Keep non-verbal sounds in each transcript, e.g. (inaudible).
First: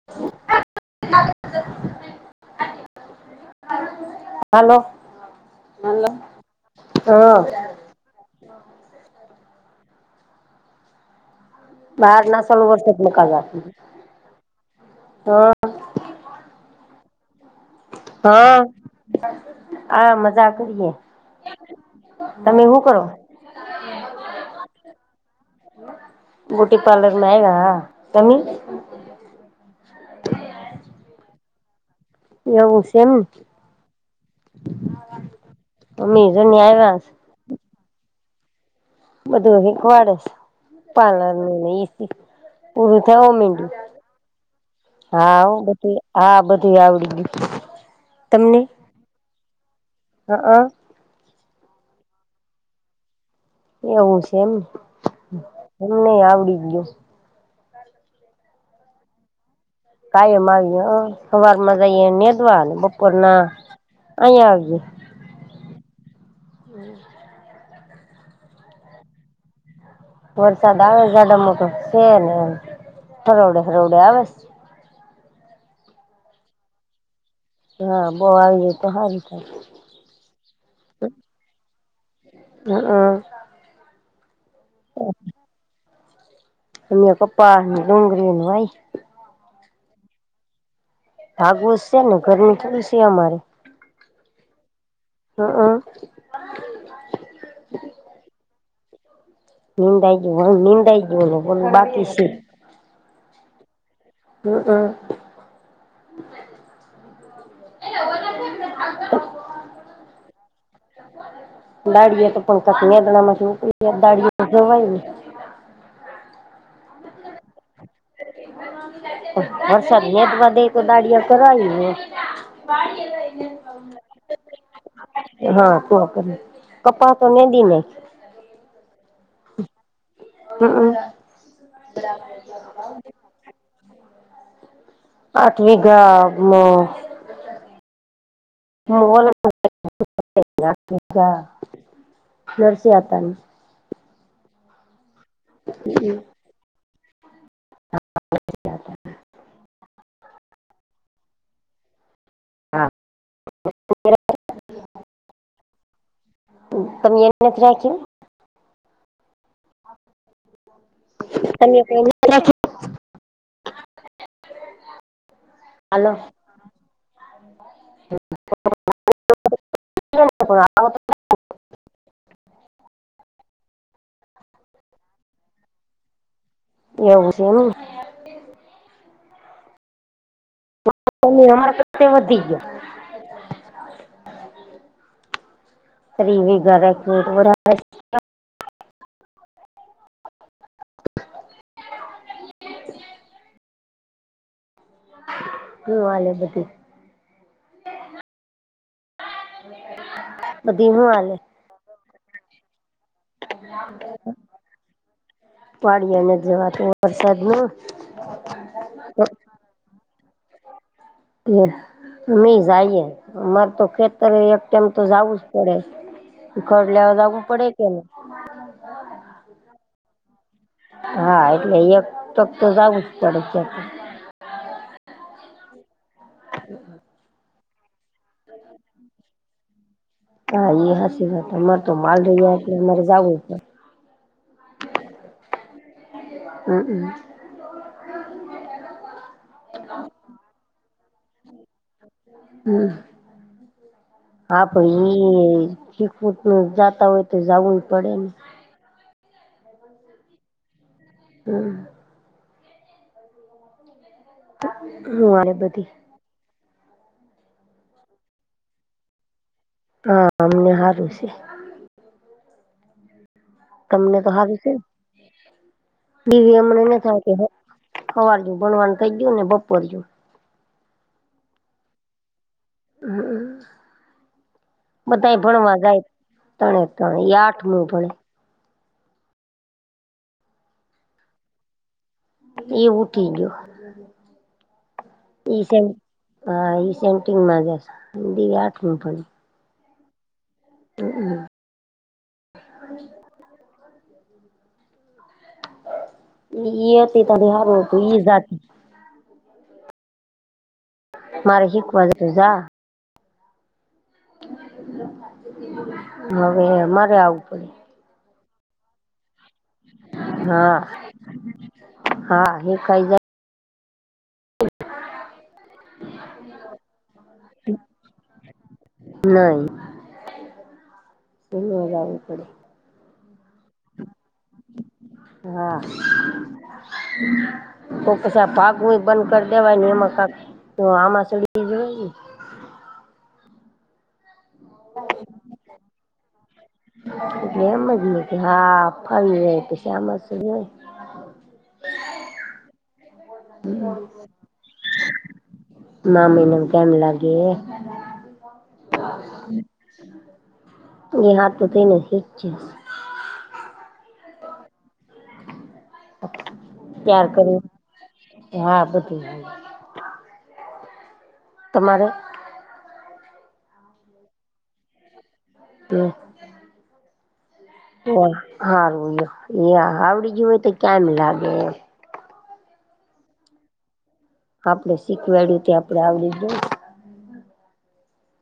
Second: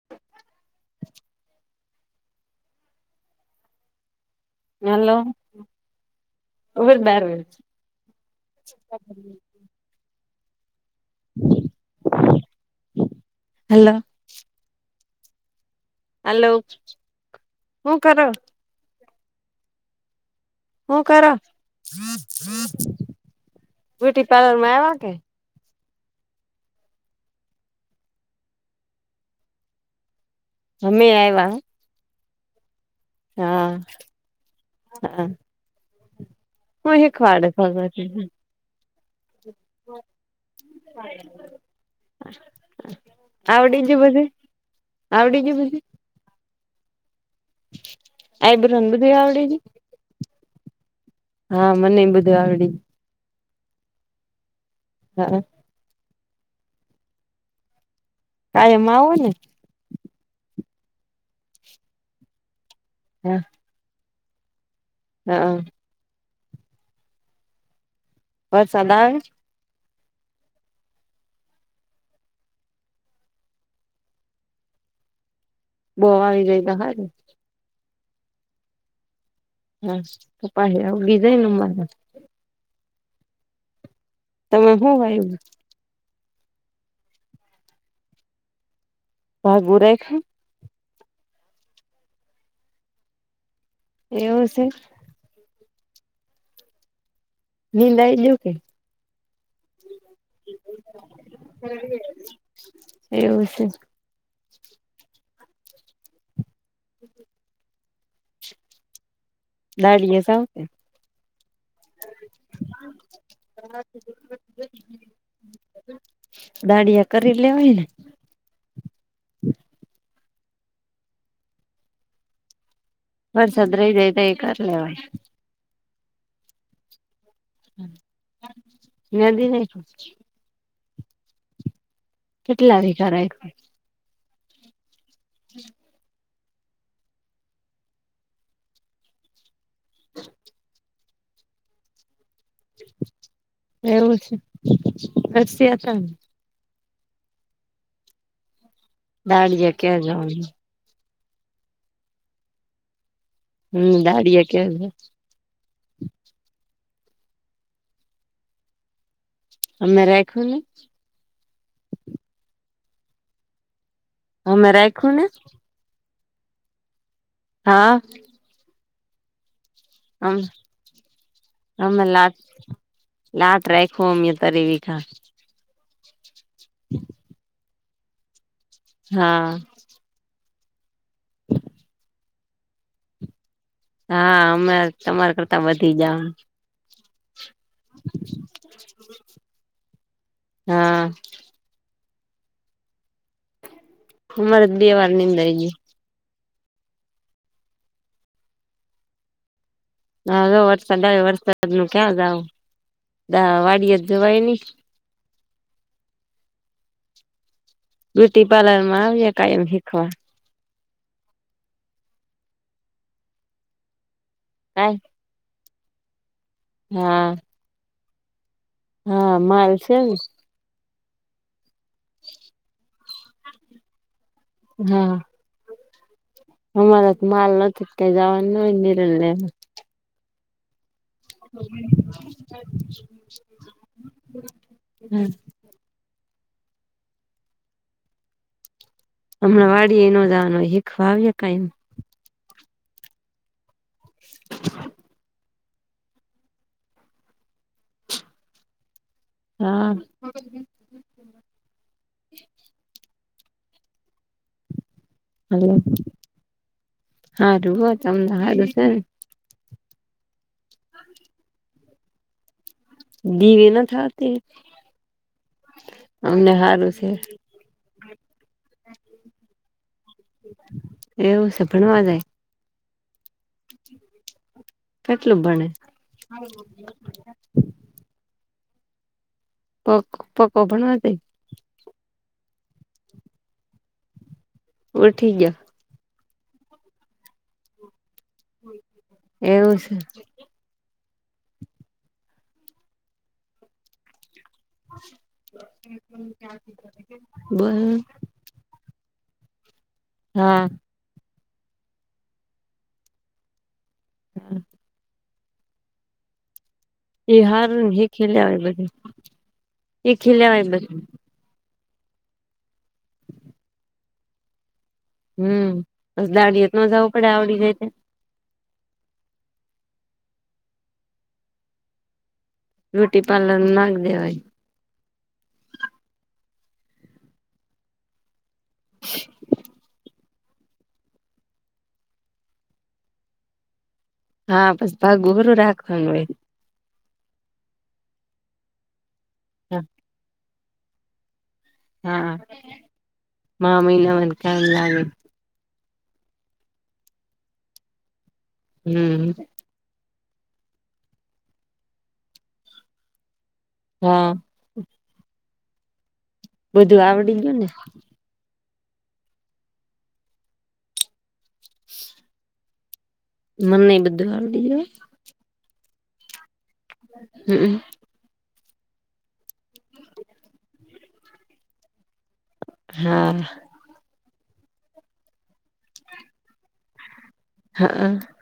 (inaudible) (inaudible) હાલો hello ઉભીરે બે હા મિનિટ (inaudible) હલો (unintelligible) હાલો હા આ મજાક હું કરો હું કરો બ્યુટી પાર્લરમા આયવા કે બ્યુટી પાર્લરમા તમે અમે આવ્યા એવું છે, એમને હા હુ બધુ થવા દે તાલ એન દે એ સી એ થવા માંડ્યું. આવડી ગયું બધું આવડી હા ગયું બધું બધે હા બધે આવડી ગ્યું. (unintelligible) હા હ હા મને એ બધુ એવું છે એમ હા એમ ને આવડી ગીયુ કાયમ આવો ને કાયમ આવીએ સવાર માં જઈએ નેધવા અને બપોરના હા અઈ આવજે હા (inaudible) વરસાદ આવે વરસાદ આવે જાડો મોટું છેને, એમ હરોવડે હરોવડે આવે બો આવી જાય હારુ હા બો આવી જાય તો સારું થાય હા પપા (unintelligible) (inaudible) તમે હું વાયવુ (unintelligible) (unintelligible) (unintelligible) થોડી છે અમારે એવું છે (inaudible) નિંદ (unintelligible) બાકી શે એવું છે (inaudible) (inaudible) દાડીએ સા (unintelligible) દાળિયે કરી લેવાય ને (inaudible) વરસાદ રહી જાય તો એ કરી લેવાય હા તો કરી કપાહ તો મેન નદી (unintelligible) હમ હમ કેટલા વિઘા રાયખુ આઠ વીઘા મોલ હ નરસીહ હતાની એવું છે રસિયા છેને (inaudible) દાળિયા ક્યાં જવા હા. હમ દાડીિયા કે મ એને એત્રખ અમે રાખુંલ ત રાખો હમે રાખુંને હાલો હા હ તો અ લાત લાત રાખું અમ તરેવી ખા એવું છે એમ હા અમારા સાથે વધી ગયા હા અમે તમારા કરતા વધી જા (inaudible) હા હ મરદ બે વાર નિંદ જ હ વાલી બધી હા બધી વરસાદ હું આવે હાલે વરસાદ નું ક્યાં જ આવ વાડય જ જવાય નહી વાડિયાને જવાથી વરસાદ ન બ્યુટી પાર્લર માં કાયમ શીખવા એમે જઈએ અમારે તો ખેતરે એક ટાઈમ કાય તો જવું જ પડે કડ લયા હા જાગું પડે કે નહી. હા માલ છે ને હા એટલે એક ફક તો જવું જ પડે છે હા. હમારા તો માલ નથી જવા ના હોય તો રહે હા એ હસી વાત અમારે તો માલ રહી એટલે અમારે જાવું હમ્મ. હમ્મ હમ્મ. હમણાં વાડી એ નો જવાનું હોય હીખવા આવ્યા કઈ હમ્મ હા (unintelligible) (unintelligible) જાતા હોય તો જાવું એ પડે ને હા. (inaudible) હમ્મ. હમ્મ. હલો હારુ હો તમને હારું છે ને હા અમને સારું છે. દીવે ના તમને તો થતી હારું છે ને? અમને સારું છે. સવારનુ બોલવાનું થઇ ગયું ને બપોર નું એવું છે ભણવા જાય હમ્મ બધાય કેટલું ભણે ભણવા જાય ત્રણે ત્રણ એ આઠમુ ભણે પકો પક્કો ભણવા જાય એવું થી ગયો ઉઠી ગયો ઈ હા ઈ સેન્ટિગ માં જાય પિન્કી આઠમુ ભણે એવું છે. હમ્મ હમ્મ. હમ્મ. (inaudible) એ હતી ત્યારે હારુ બોલ હતું ઈ જાતી હા. મારે શીખવા જાઉં છે જા હા. હવે એમાં એ હાર હે ખેલ્યા આવે બધી હા હા એ કઈ જાય હમ્મ બસ દાડિયા તો ના જવું પડે આવડી જાય છે. નહી. (unintelligible) જાવું પડે. બ્યુટી પાર્લર નું નાખ દેવાય (inaudible) હા કઉ સાપ હું એ બંધ કરી દેવાય ને એમાં કા તો આમાં (unintelligible) હા બસ ભાગ ગુગરુ રાખવાનું હોય એટલે એમ જ ના કે હા ફરી જ તો શ્યામ સુું જોય હા મામીના વનકાય ના લેવાય. મામી નુ કેમ લાગે. હમ એ હાથ પતિ નુ જ છે હા. બધું ત્યાર આવડી ગયું કર્યું ને હા બધું તમારે મને બધવા દીજ- તો- હમ હ હારુંયો આવડી જો હો તો કમ લાગે એમ- હા આપડે શીખવાડય્યું તે આપડે આવડી જ જોઈ- હા હ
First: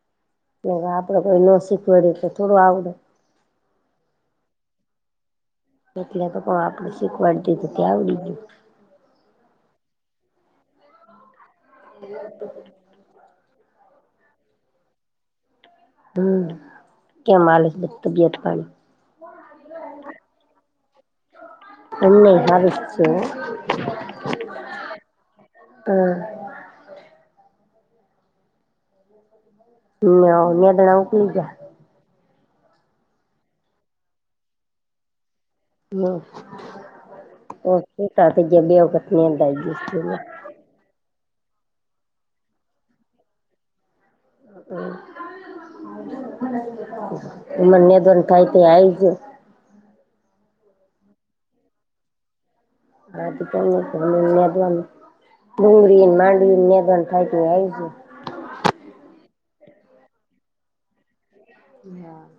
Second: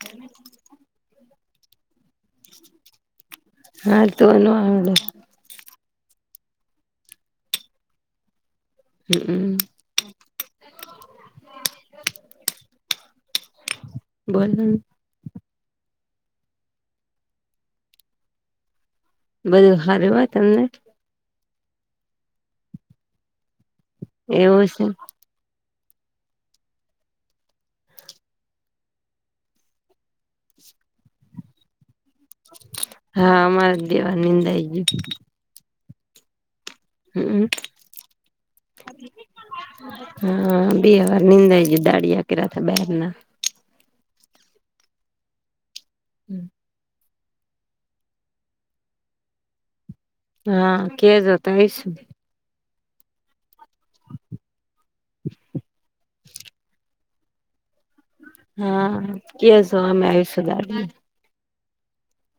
એ (unintelligible) ને આપણે કોઈ ન શીખવા રહીએ તો થોડું આવડે- હા તોનું આડે- એટલે તો પણ આપડે શીખવાડ દ તો ત્યાં આવડી ગય- હમમ- હ (unintelligible) બોલો- હમ કેમ માલે છે બ તું બેઠ પાણી- બધું સારું હોય તમને- એમણે હારુ છે. એવું છે. હમ હ મેદણાવું પીજ- હા અમારે દેવા નિંદ આ આવી ગયો- હમ હમ ઓ શતા થ ગ બે વખત અંદ- હા બે હર નિંદા છે દાડીયા કર થ બાર ના- મને દોન થઈ તે આ આવી જ- હા, કે જતા આઈશું. (unintelligible) ડુંગળીને માંડવીને (unintelligible) હા, (unintelligible) આવીશું દાર. હા. (unintelligible)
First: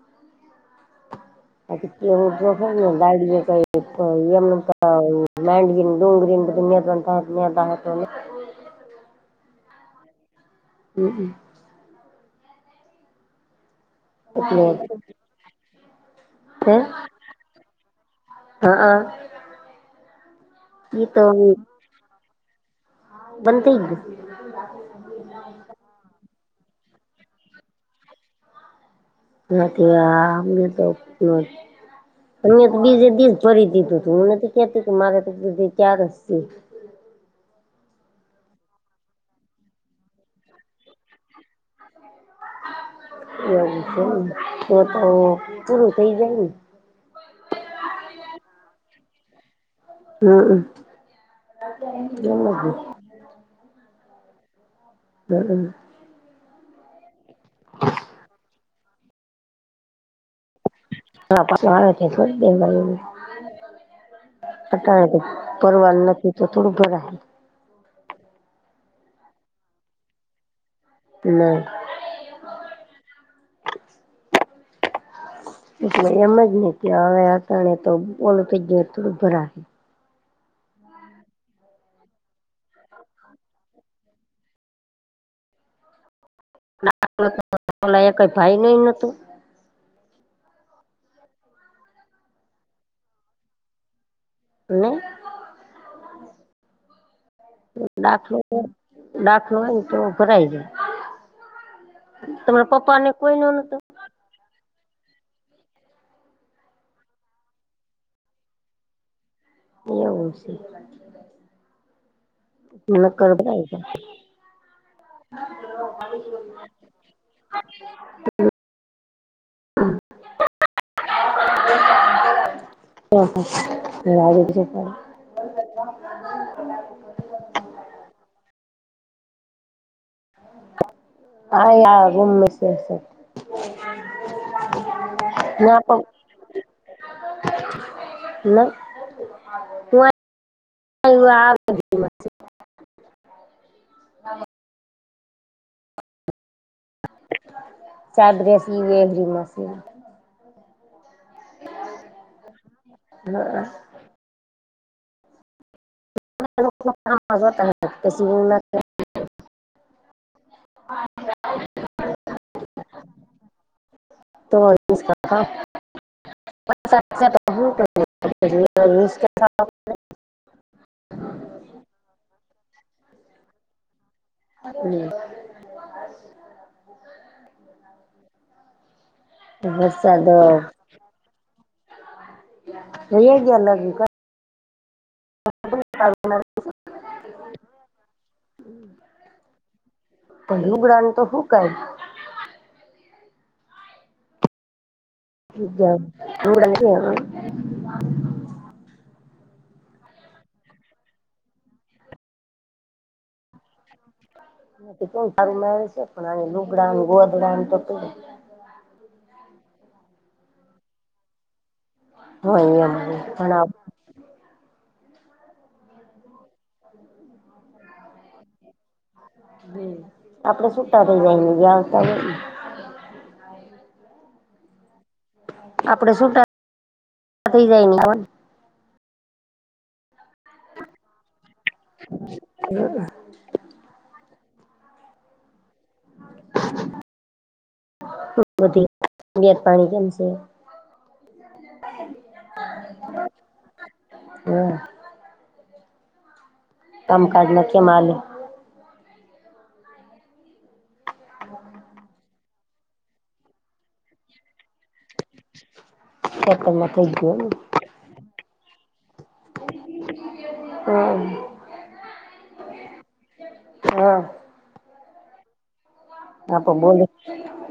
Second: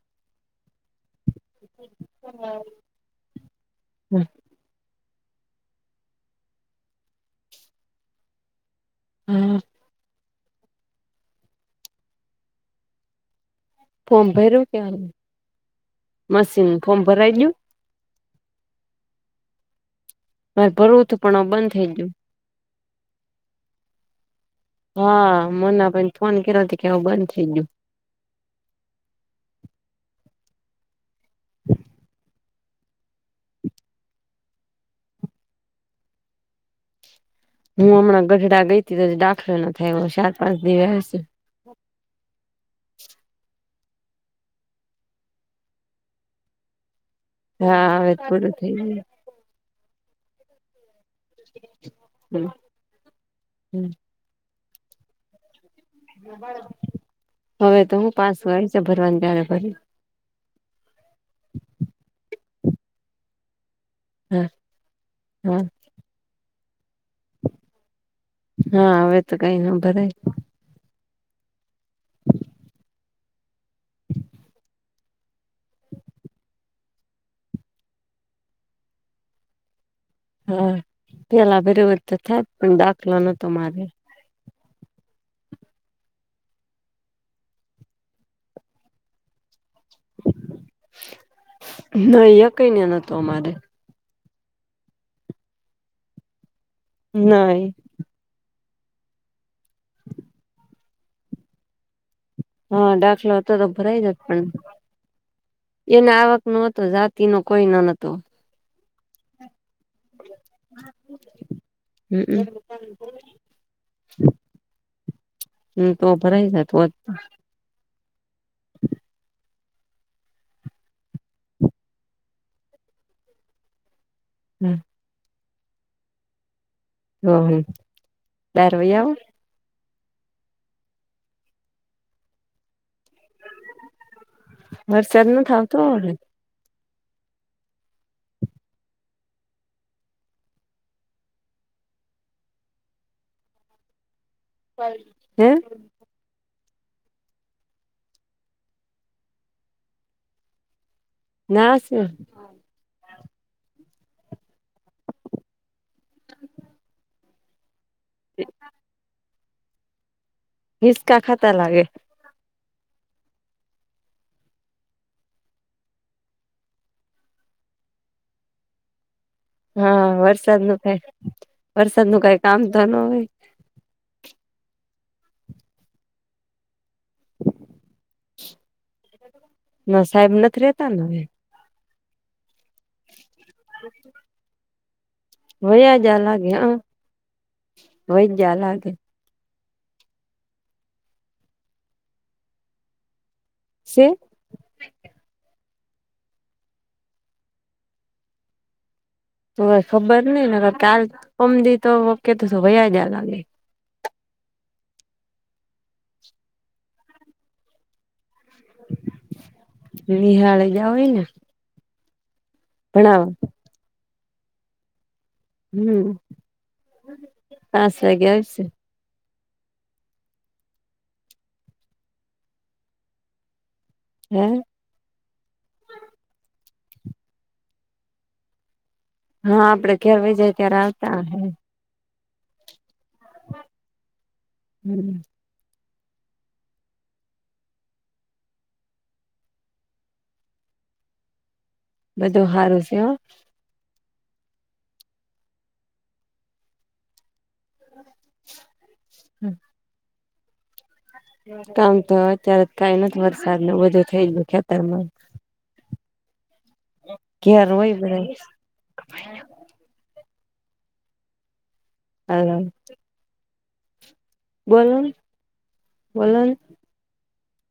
(unintelligible) (unintelligible) હમ. હમમ. ફોમ એટલે ભર્યું કે મશીન હે ફોમ ભરાઈ ગયુ? હા આ. માર ભરવું તુ પણ બંધ થઈ ગયું. બંધ થેય ગિયુ. હા, (unintelligible) ફોન કર્યો કે આવું બંધ થઈ ગયું. નથી આ અમને તો. (unintelligible) બીજે દીજ ભરી દીધું તું હું નથી કેતી કે મારે તો બધ ક્યારે. હું હમણાં ગઢડા ગઈ તો દાખલો ના થાય સાત પાંચ દિવસે. (unintelligible) હા, હવે જ પૂરું થઈ જાય. હમ (unintelligible) હમ. હમમ. હવે તો હું પાસું આવી છે ભરવાની ત્યારે ભરી. હા, (unintelligible) હા હટા તો હા પરવાનું નથી તો થોડું ભરાહે. હા, હવે તો કઈ ન ભરાય. ના. એટલે એમ જ ને કે હવે તો મોડુ થઈ ગયુ હતુ ભરા હા, પેલા (unintelligible) તો થાય પણ દાખલો નતો મારે. (unintelligible) ન અં કઈને નતતો અમારે. ને. નય. દાખલો દાખલો હોય તો ભરાય જાય. તમારા પપ્પા ને કોઈ ન નતું? હમ. એને આવક ન હતો જાતિનો કોઈ ન નતો. એવું છે. (unintelligible) નકર બરાય છે. હમ તો ભરાઈ જતો હોત (unintelligible) (inaudible) (unintelligible) (unintelligible) (unintelligible) હ હમ (unintelligible) હા, ગુમ (unintelligible) વરસાદ ન થ ના આવતો ને? ન (unintelligible) હે? ચાર ડ્રેસી એળ મશીન ના શ હા તાો તેસીના નિસકા ખાતા લાગે તો અલીસથ (inaudible) હા વરસાદ નું કઈ વરસાદ નું કઈ કામ તો ન હોય હમ ના વરસાદ સાહેબ નથી રેતા ને હવે એ ગલ હજી વય જ પણ લાગે હ હોય જ લાગે પું ગ્રાન તો હુંકઈ છે જ જડ તો ખબર નઈ ને કાલ પમી તોકે તો ભયા જયા લાગે ત સારું મે છે પણ આ લુગડા ગોધરા તો વિહાળે જાવય ને હ અહી ભણાવવા પણ હમ પાચ વાગે આવીશે હ આપડે સુટા થઇ જાયને વવ હમ આપડે સુું થઇ જાય હા આપડે ઘર વહી જાય ત્યારે આવતા હ હ હમ બધીત પાણી કેમ છે બધું સારું છે હા કામકાના હમ કામ તો અત્યારે કઈ નથી વરસાદ ન બધું થઈ ગયું ખેતર માં સત મ ક ર હોય બધ હ હા હા બો આપ બોલ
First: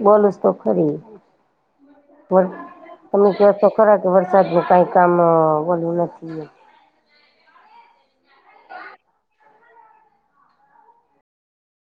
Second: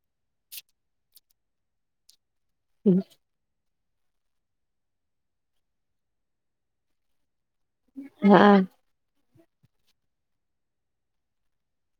બોલુંસ તો ખરી બ હમ તમે જો તો ખરા કે વરસાદ ન કઈ કામ ઓોલું નથી હા